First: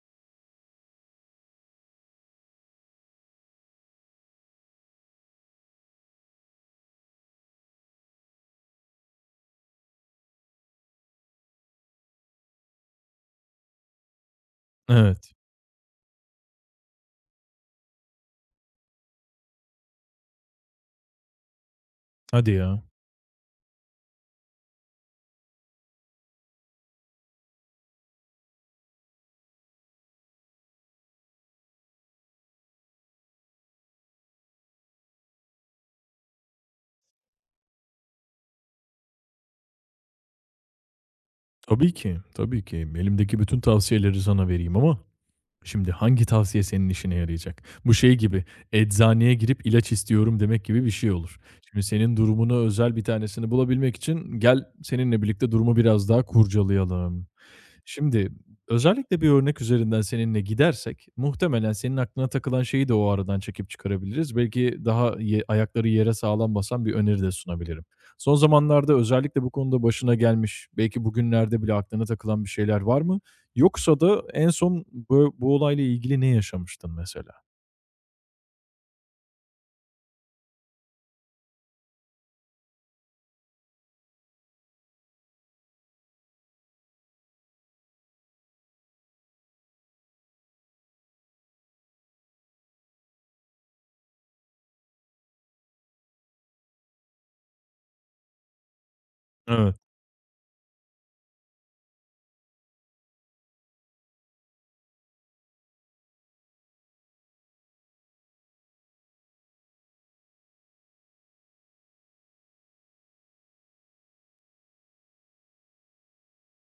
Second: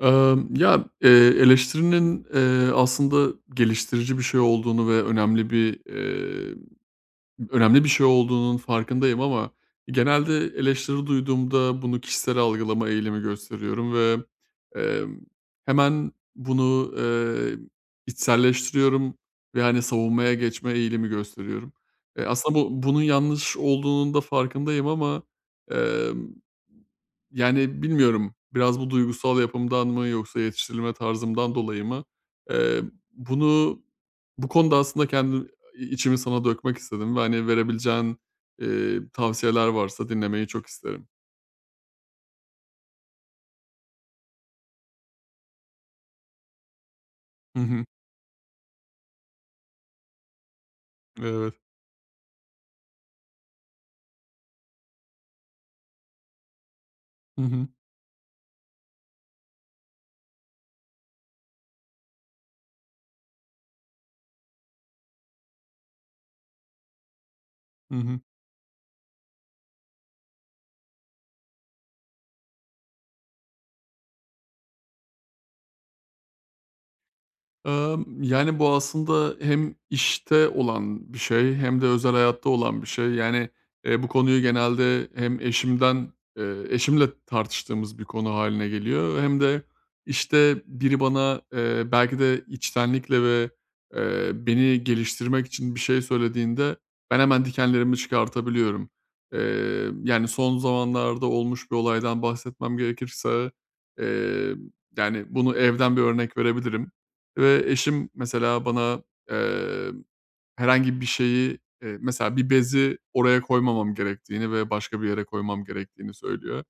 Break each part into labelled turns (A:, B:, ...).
A: Ya, eleştirinin, aslında geliştirici bir şey olduğunu ve önemli önemli bir şey olduğunun farkındayım, ama genelde eleştiri duyduğumda bunu kişisel algılama eğilimi gösteriyorum ve, emm,
B: Evet.
A: hemen bunu içselleştiriyorum ve, hani, savunmaya geçme eğilimi gösteriyorum.
B: Hadi
A: Aslında
B: ya.
A: bu, bunun yanlış olduğunun da farkındayım ama, yani, bilmiyorum, biraz bu duygusal yapımdan mı yoksa yetiştirilme tarzımdan dolayı mı? Eee, Bunu, bu konuda aslında kendi içimi sana dökmek istedim ve, hani, verebileceğin tavsiyeler varsa dinlemeyi çok isterim.
B: Tabii ki, tabii ki. Elimdeki bütün tavsiyeleri sana vereyim ama şimdi hangi tavsiye senin işine
A: Hı
B: yarayacak?
A: hı.
B: Bu şey gibi eczaneye girip ilaç istiyorum demek gibi bir şey olur.
A: Evet.
B: Şimdi senin durumuna özel bir tanesini bulabilmek için gel seninle birlikte durumu biraz daha kurcalayalım.
A: Hı hı.
B: Şimdi özellikle bir örnek üzerinden seninle gidersek muhtemelen senin aklına takılan şeyi de o aradan çekip çıkarabiliriz. Belki daha ayakları yere sağlam basan bir öneri de sunabilirim.
A: Hı hı.
B: Son zamanlarda özellikle bu konuda başına gelmiş, belki bugünlerde bile aklına takılan bir şeyler var mı? Yoksa da en son bu olayla ilgili ne yaşamıştın mesela?
A: Yani, bu aslında hem işte olan bir şey, hem de özel hayatta olan bir şey. Yani, bu konuyu genelde hem eşimle tartıştığımız bir konu hâline geliyor, hem de, işte, biri bana, belki de içtenlikle ve, beni geliştirmek için bir şey söylediğinde ben hemen dikenlerimi çıkartabiliyorum.
B: Evet.
A: Yani, son zamanlarda olmuş bir olaydan bahsetmem gerekirse, eee, yani, bunu evden bir örnek verebilirim. Ve eşim mesela bana, eee herhangi bir şeyi, mesela bir bezi oraya koymamam gerektiğini ve başka bir yere koymam gerektiğini söylüyor.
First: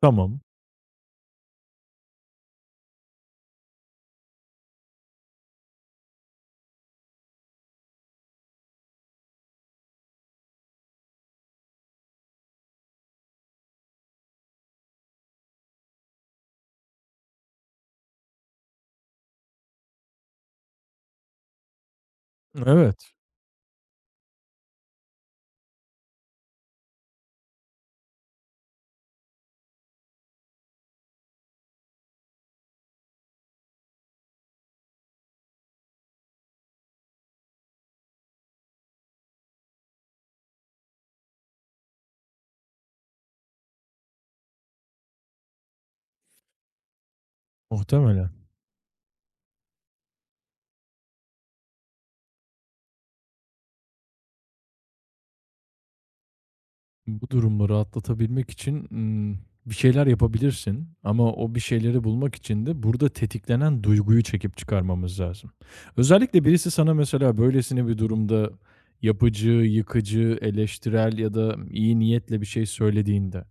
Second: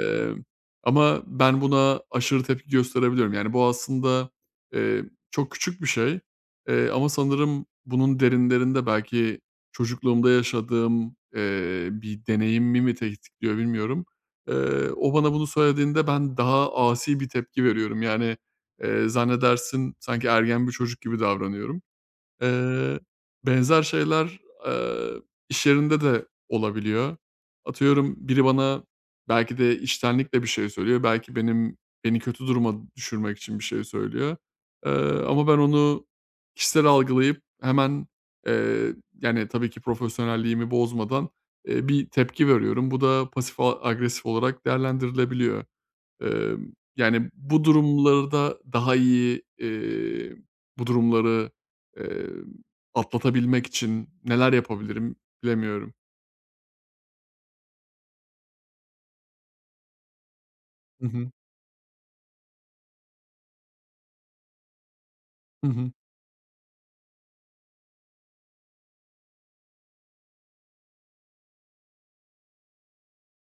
B: Tamam.
A: Ama ben buna aşırı tepki gösterebiliyorum. Yani, bu aslında, eee, çok küçük bir şey, ama sanırım bunun derinlerinde belki çocukluğumda yaşadığım bir deneyimimi mi tetikliyor, bilmiyorum. O bana bunu söylediğinde ben daha asi bir tepki veriyorum. Yani, zannedersin sanki ergen bir çocuk gibi davranıyorum. Eee,
B: Evet.
A: Benzer şeyler, eee, iş yerinde de olabiliyor. Atıyorum, biri bana belki de içtenlikle bir şey söylüyor, belki beni kötü duruma düşürmek için bir şey söylüyor. Eee, Ama ben onu kişisel algılayıp hemen, eee, yani tabii ki profesyonelliğimi bozmadan, bir tepki veriyorum. Bu da pasif agresif olarak değerlendirilebiliyor. Yani, bu
B: Muhtemelen.
A: durumlarda daha bu durumları, emm, atlatabilmek için neler yapabilirim bilemiyorum.
B: Bu durumları atlatabilmek için, bir şeyler yapabilirsin
A: Hı hı.
B: ama o bir şeyleri bulmak için de burada tetiklenen duyguyu çekip çıkarmamız lazım.
A: Hı hı.
B: Özellikle birisi sana mesela böylesine bir durumda yapıcı, yıkıcı, eleştirel ya da iyi niyetle bir şey söylediğinde,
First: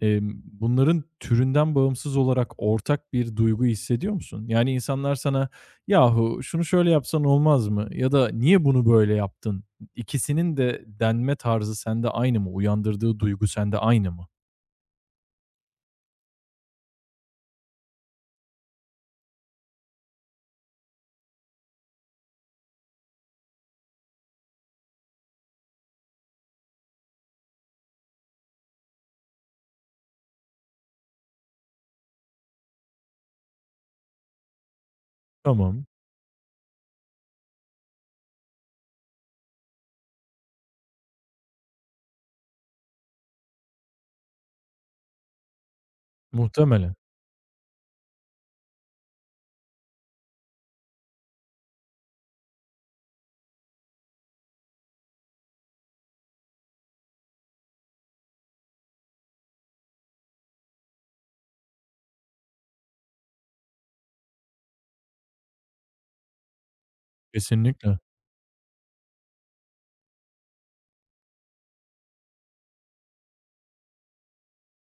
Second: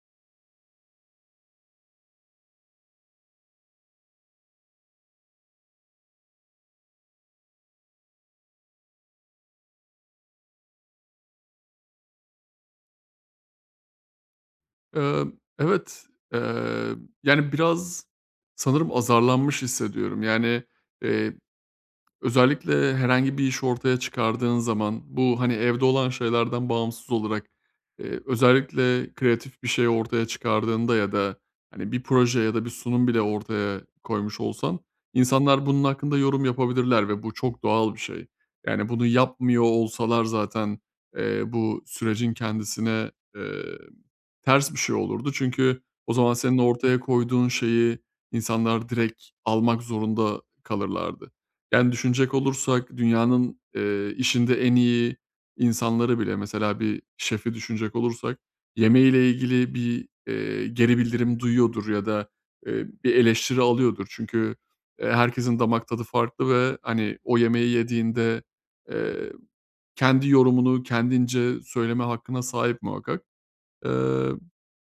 B: emm, bunların türünden bağımsız olarak ortak bir duygu hissediyor musun? Yani insanlar sana "Yahu şunu şöyle yapsan olmaz mı?" ya da "Niye bunu böyle yaptın?" İkisinin de denme tarzı sende aynı mı? Uyandırdığı duygu sende aynı mı?
A: Emm, evet, eee, yani, biraz sanırım azarlanmış hissediyorum. Yani, eee özellikle herhangi bir iş ortaya çıkardığın zaman bu, hani, evde olan şeylerden bağımsız olarak, özellikle kreatif bir şey ortaya çıkardığında ya da, hani, bir proje ya da bir sunum bile ortaya koymuş olsan, insanlar bunun
B: Tamam.
A: hakkında yorum yapabilirler ve bu çok doğal bir şey. Yani, bunu yapmıyor olsalar zaten, bu sürecin kendisine, eee ters bir şey olurdu, çünkü o zaman senin
B: Muhtemelen.
A: ortaya koyduğun şeyi insanlar direkt almak zorunda kalırlardı. Yani, düşünecek olursak dünyanın, işinde en iyi insanları bile, mesela bir şefi düşünecek olursak, yemeğiyle ilgili bir geri bildirim duyuyordur ya da, bir eleştiri alıyordur. Çünkü, herkesin damak tadı farklı ve, hani, o yemeği
B: Kesinlikle.
A: yediğinde, eee, kendi yorumunu kendince söyleme hakkına sahip muhakkak. Eee,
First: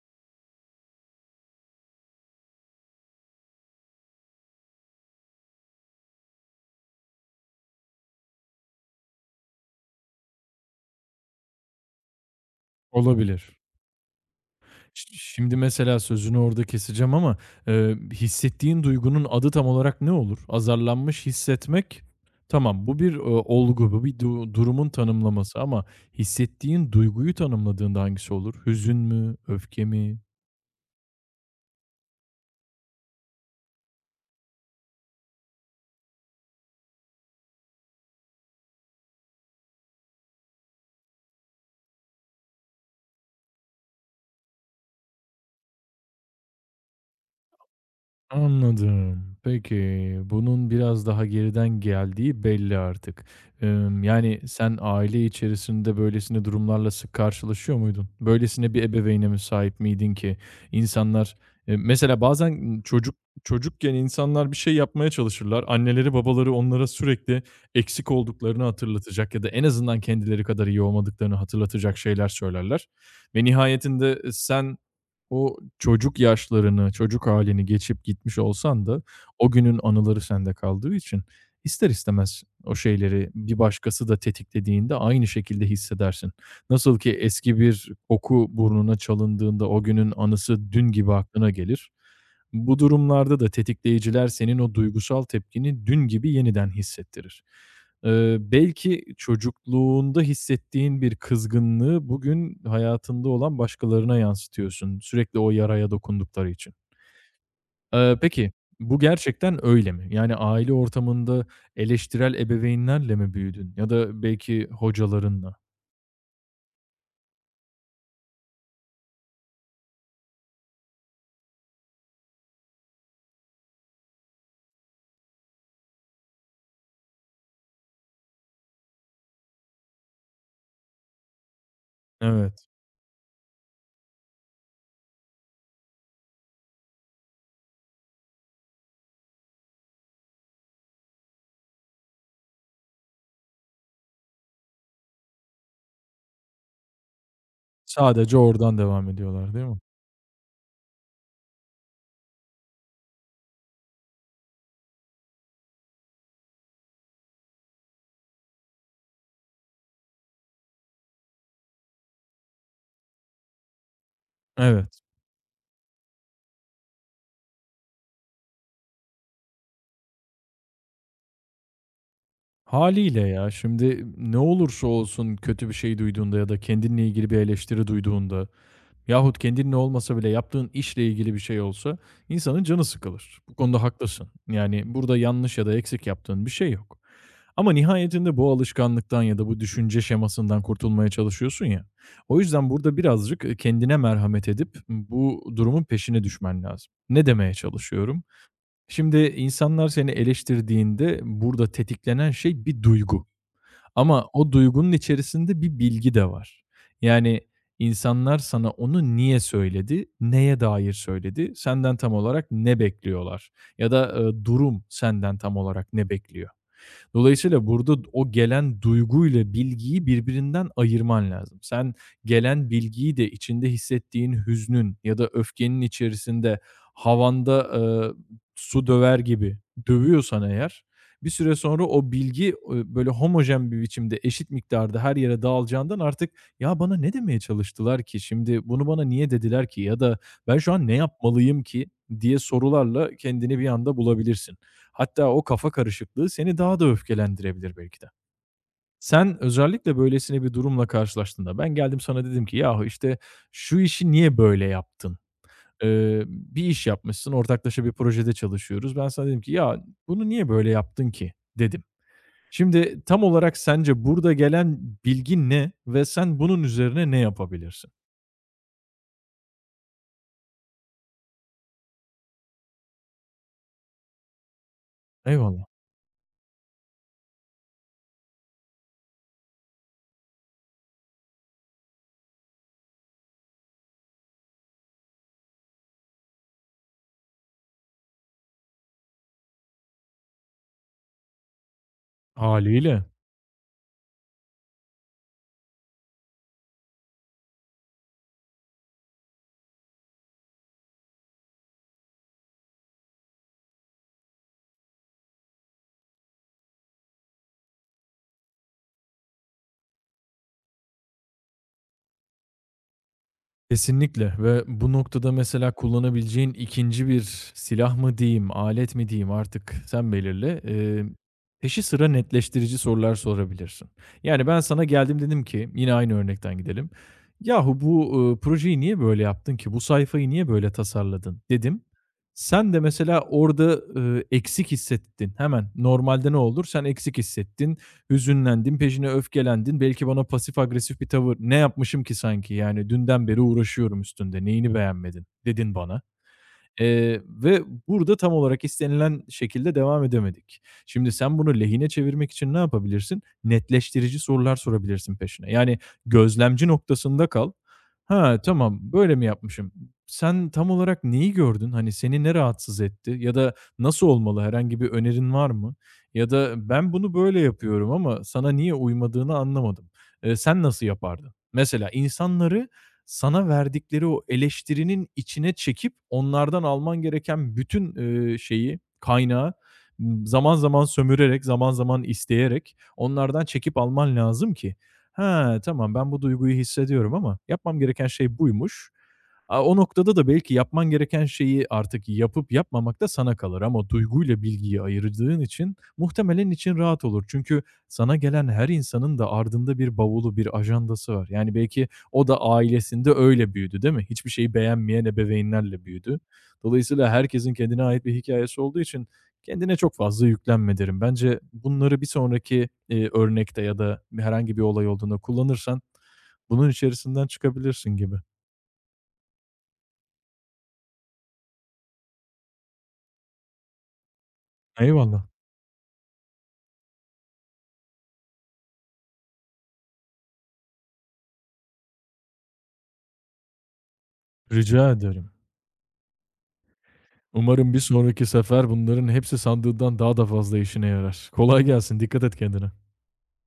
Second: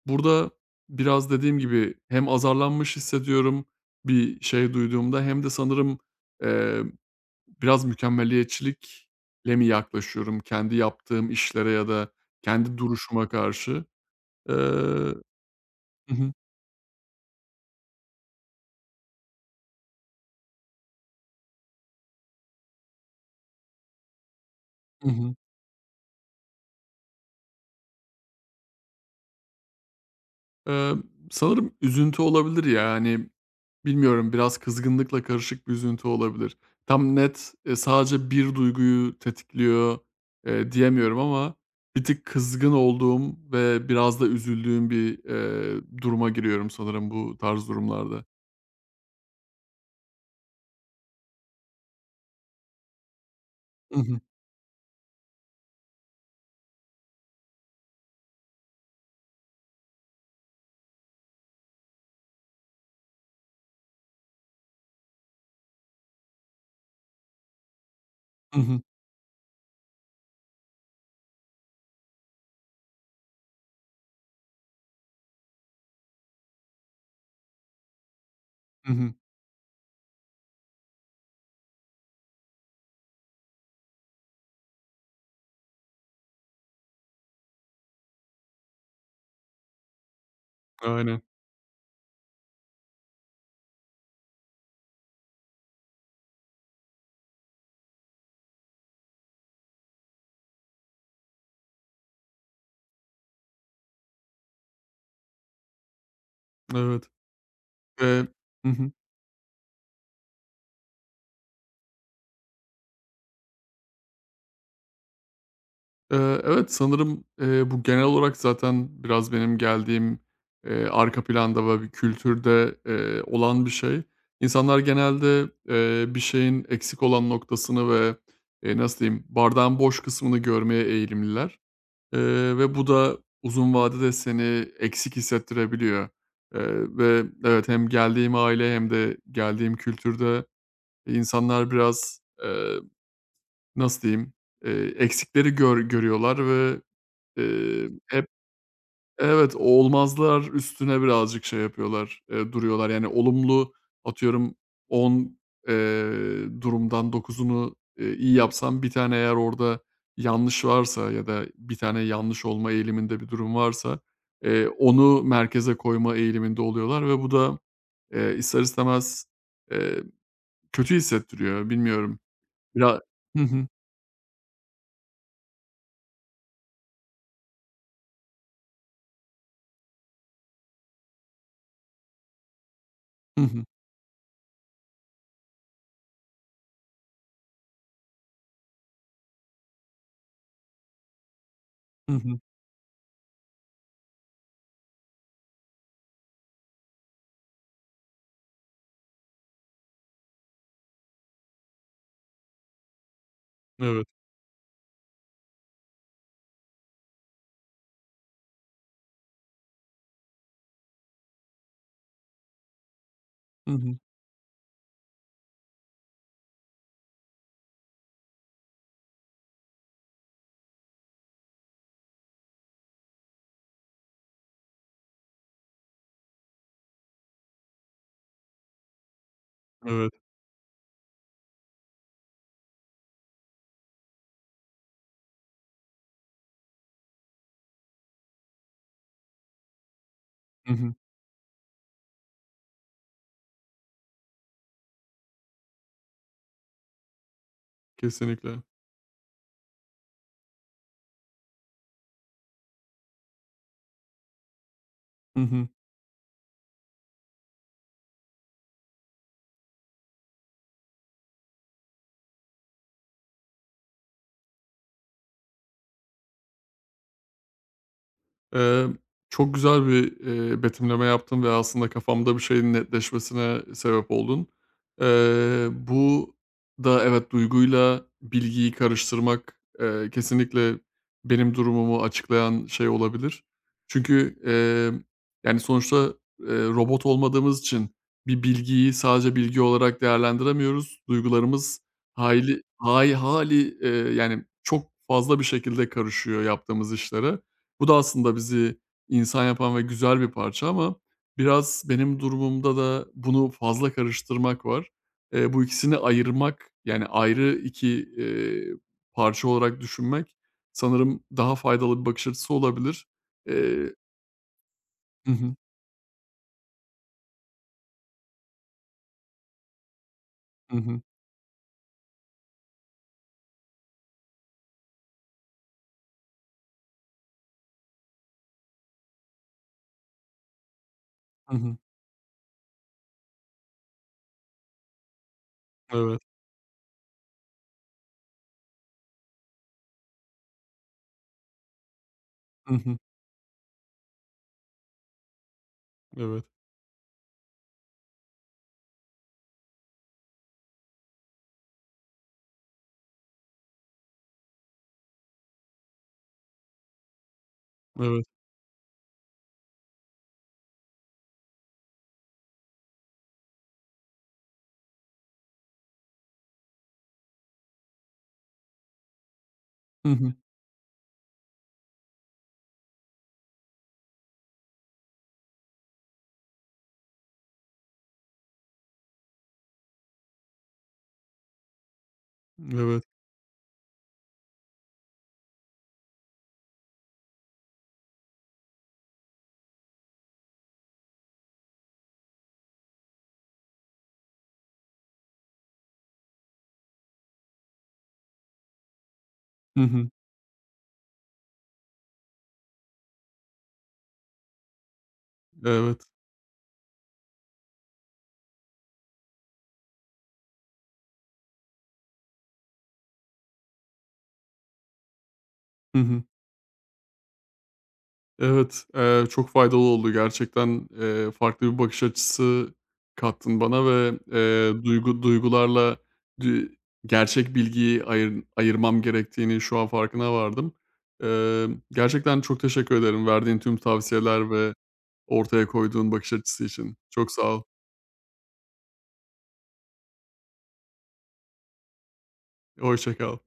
A: Burada biraz dediğim gibi hem azarlanmış hissediyorum bir şey duyduğumda, hem de sanırım, eee, biraz mükemmeliyetçilikle mi yaklaşıyorum kendi yaptığım işlere ya da kendi duruşuma
B: Olabilir.
A: karşı?
B: Ş
A: Eee
B: şimdi mesela
A: Hı hı.
B: sözünü orada keseceğim ama, hissettiğin duygunun adı tam olarak ne olur? Azarlanmış hissetmek, tamam bu bir, olgu, bu bir durumun
A: Hı hı.
B: tanımlaması ama hissettiğin duyguyu tanımladığında hangisi olur? Hüzün mü? Öfke mi?
A: Eee, Sanırım üzüntü olabilir ya. Hani, bilmiyorum, biraz kızgınlıkla karışık bir üzüntü olabilir. Tam net, sadece bir duyguyu tetikliyor, diyemiyorum ama bir tık kızgın olduğum ve biraz da üzüldüğüm bir duruma giriyorum sanırım bu tarz durumlarda.
B: Anladım. Peki, bunun biraz daha geriden geldiği belli artık.
A: Hı hı.
B: Sen aile içerisinde böylesine durumlarla sık karşılaşıyor muydun? Böylesine bir ebeveyne mi sahip miydin ki insanlar, mesela bazen, çocuk çocukken insanlar bir şey yapmaya çalışırlar. Anneleri, babaları onlara sürekli eksik
A: Hı
B: olduklarını
A: hı.
B: hatırlatacak ya da en azından kendileri kadar iyi olmadıklarını hatırlatacak şeyler söylerler ve nihayetinde, sen o çocuk yaşlarını, çocuk halini geçip gitmiş olsan
A: Hı
B: da
A: hı.
B: o günün anıları sende kaldığı için ister istemez o şeyleri bir başkası da tetiklediğinde aynı şekilde hissedersin. Nasıl ki eski bir koku burnuna çalındığında o günün anısı dün gibi
A: Aynen.
B: aklına gelir. Bu durumlarda da tetikleyiciler senin o duygusal tepkini dün gibi yeniden hissettirir. Belki çocukluğunda hissettiğin bir kızgınlığı bugün hayatında olan başkalarına yansıtıyorsun, sürekli o yaraya dokundukları için.
A: Evet. ve
B: Peki,
A: Hı hı.
B: bu gerçekten öyle mi? Yani aile ortamında eleştirel ebeveynlerle mi büyüdün ya da belki hocalarınla?
A: Evet, sanırım, bu genel olarak zaten biraz benim geldiğim arka planda ve bir kültürde olan bir şey. İnsanlar genelde, bir şeyin eksik olan noktasını ve, nasıl diyeyim, bardağın boş kısmını görmeye eğilimliler,
B: Evet.
A: ve bu da uzun vadede seni eksik hissettirebiliyor. Ve evet, hem geldiğim aile hem de geldiğim kültürde insanlar biraz, nasıl diyeyim, eksikleri görüyorlar ve hep
B: Sadece oradan devam
A: evet,
B: ediyorlar, değil mi?
A: olmazlar üstüne birazcık şey yapıyorlar, duruyorlar. Yani olumlu, atıyorum, 10 durumdan 9'unu iyi yapsam, bir tane eğer orada yanlış varsa ya da bir tane yanlış olma eğiliminde bir durum varsa,
B: Evet.
A: onu merkeze koyma eğiliminde oluyorlar ve bu da, ister istemez, eee, kötü hissettiriyor. Bilmiyorum. Biraz.
B: Haliyle
A: Hı
B: ya,
A: hı.
B: şimdi ne olursa olsun kötü bir şey duyduğunda ya da kendinle ilgili bir eleştiri duyduğunda yahut kendinin olmasa bile yaptığın işle ilgili bir şey olsa insanın canı sıkılır.
A: Hı
B: Bu
A: hı.
B: konuda haklısın. Yani burada yanlış ya da eksik yaptığın bir şey yok. Ama nihayetinde bu alışkanlıktan ya da bu düşünce şemasından kurtulmaya çalışıyorsun ya.
A: Hı
B: O
A: hı.
B: yüzden burada birazcık kendine merhamet edip bu durumun peşine düşmen lazım. Ne demeye çalışıyorum? Şimdi insanlar seni eleştirdiğinde burada tetiklenen şey bir duygu.
A: Evet.
B: Ama o duygunun içerisinde bir bilgi de var. Yani insanlar sana onu niye söyledi, neye dair söyledi, senden tam olarak ne bekliyorlar
A: Hı
B: ya
A: hı.
B: da, durum senden tam olarak ne bekliyor? Dolayısıyla burada o gelen duyguyla bilgiyi birbirinden ayırman lazım. Sen gelen bilgiyi de içinde hissettiğin hüznün ya da öfkenin içerisinde havanda, su döver gibi
A: Evet.
B: dövüyorsan eğer, bir süre sonra o bilgi, böyle homojen bir biçimde eşit miktarda her yere dağılacağından artık "Ya, bana ne demeye çalıştılar ki? Şimdi bunu bana niye dediler ki? Ya da ben
A: Hı
B: şu an
A: hı.
B: ne yapmalıyım ki?" diye sorularla kendini bir anda bulabilirsin. Hatta o kafa karışıklığı seni daha da öfkelendirebilir belki de.
A: Kesinlikle.
B: Sen özellikle böylesine bir durumla karşılaştığında ben geldim sana dedim ki yahu işte şu işi niye böyle yaptın?
A: Hı hı.
B: Bir iş yapmışsın, ortaklaşa bir projede çalışıyoruz. Ben sana dedim ki ya bunu niye böyle yaptın ki dedim. Şimdi tam olarak sence burada gelen bilgi ne ve sen bunun üzerine ne yapabilirsin?
A: Emm, Çok güzel bir betimleme yaptın ve aslında kafamda bir şeyin netleşmesine sebep oldun.
B: Eyvallah.
A: Bu da evet, duyguyla bilgiyi karıştırmak kesinlikle benim durumumu açıklayan şey olabilir. Çünkü, yani, sonuçta, robot olmadığımız için bir bilgiyi sadece bilgi olarak değerlendiremiyoruz. Duygularımız hayli
B: Hâliyle.
A: hay hâli, yani, çok fazla bir şekilde karışıyor yaptığımız işlere. Bu da aslında bizi insan yapan ve güzel bir parça ama biraz benim durumumda da bunu fazla karıştırmak var. Bu ikisini ayırmak, yani ayrı 2 eee, parça olarak düşünmek sanırım daha faydalı bir bakış açısı olabilir. Eee
B: Kesinlikle ve bu
A: Hı
B: noktada
A: hı.
B: mesela kullanabileceğin ikinci bir silah mı diyeyim, alet mi diyeyim artık sen belirle.
A: Hı hı.
B: Peşi sıra netleştirici sorular sorabilirsin. Yani ben sana geldim dedim ki yine aynı örnekten gidelim. "Yahu bu, projeyi niye böyle yaptın ki? Bu sayfayı niye böyle tasarladın?"
A: Hı hı.
B: dedim. Sen de mesela orada, eksik hissettin. Hemen
A: Evet.
B: normalde ne olur? Sen eksik hissettin hüzünlendin, peşine öfkelendin. Belki bana pasif agresif bir tavır "Ne yapmışım ki sanki?
A: Hı
B: Yani
A: hı.
B: dünden beri uğraşıyorum üstünde. Neyini beğenmedin?" dedin bana.
A: Evet.
B: Ve burada tam olarak istenilen şekilde devam edemedik. Şimdi sen bunu lehine çevirmek için ne yapabilirsin? Netleştirici sorular sorabilirsin peşine. Yani gözlemci noktasında kal.
A: Evet.
B: "Ha, tamam, böyle mi yapmışım? Sen tam olarak neyi gördün? Hani, seni ne rahatsız etti ya da nasıl olmalı? Herhangi bir önerin var mı? Ya da ben bunu böyle yapıyorum ama sana niye uymadığını anlamadım.
A: Hı hı.
B: Sen nasıl yapardın?" Mesela insanları sana verdikleri o eleştirinin içine çekip onlardan alman gereken bütün, şeyi, kaynağı, zaman zaman sömürerek, zaman zaman isteyerek
A: Evet.
B: onlardan çekip alman lazım ki, "Ha tamam ben bu duyguyu hissediyorum ama yapmam gereken şey buymuş." Aaa, o noktada da belki yapman gereken şeyi artık yapıp yapmamak da sana kalır ama duyguyla bilgiyi ayırdığın için muhtemelen için rahat olur. Çünkü sana gelen her insanın da ardında
A: Hı
B: bir
A: hı.
B: bavulu, bir ajandası var. Yani belki o da ailesinde öyle büyüdü, değil mi? Hiçbir şeyi beğenmeyen ebeveynlerle
A: Evet.
B: büyüdü. Dolayısıyla herkesin kendine ait bir hikayesi olduğu için kendine çok fazla yüklenme derim. Bence bunları bir sonraki, örnekte ya da herhangi bir olay olduğunda kullanırsan
A: Hı hı.
B: bunun içerisinden çıkabilirsin gibi.
A: Evet, çok faydalı oldu gerçekten. Farklı bir bakış açısı kattın bana ve, duygu
B: Eyvallah.
A: duygularla dü gerçek bilgiyi ayırmam gerektiğini şu an farkına vardım. Gerçekten çok teşekkür ederim verdiğin tüm tavsiyeler ve
B: Rica ederim.
A: ortaya koyduğun bakış açısı için. Çok sağ ol.
B: Umarım bir sonraki sefer bunların hepsi sandığından daha da fazla işine yarar. Kolay gelsin, dikkat et kendine.
A: Hoşça kal.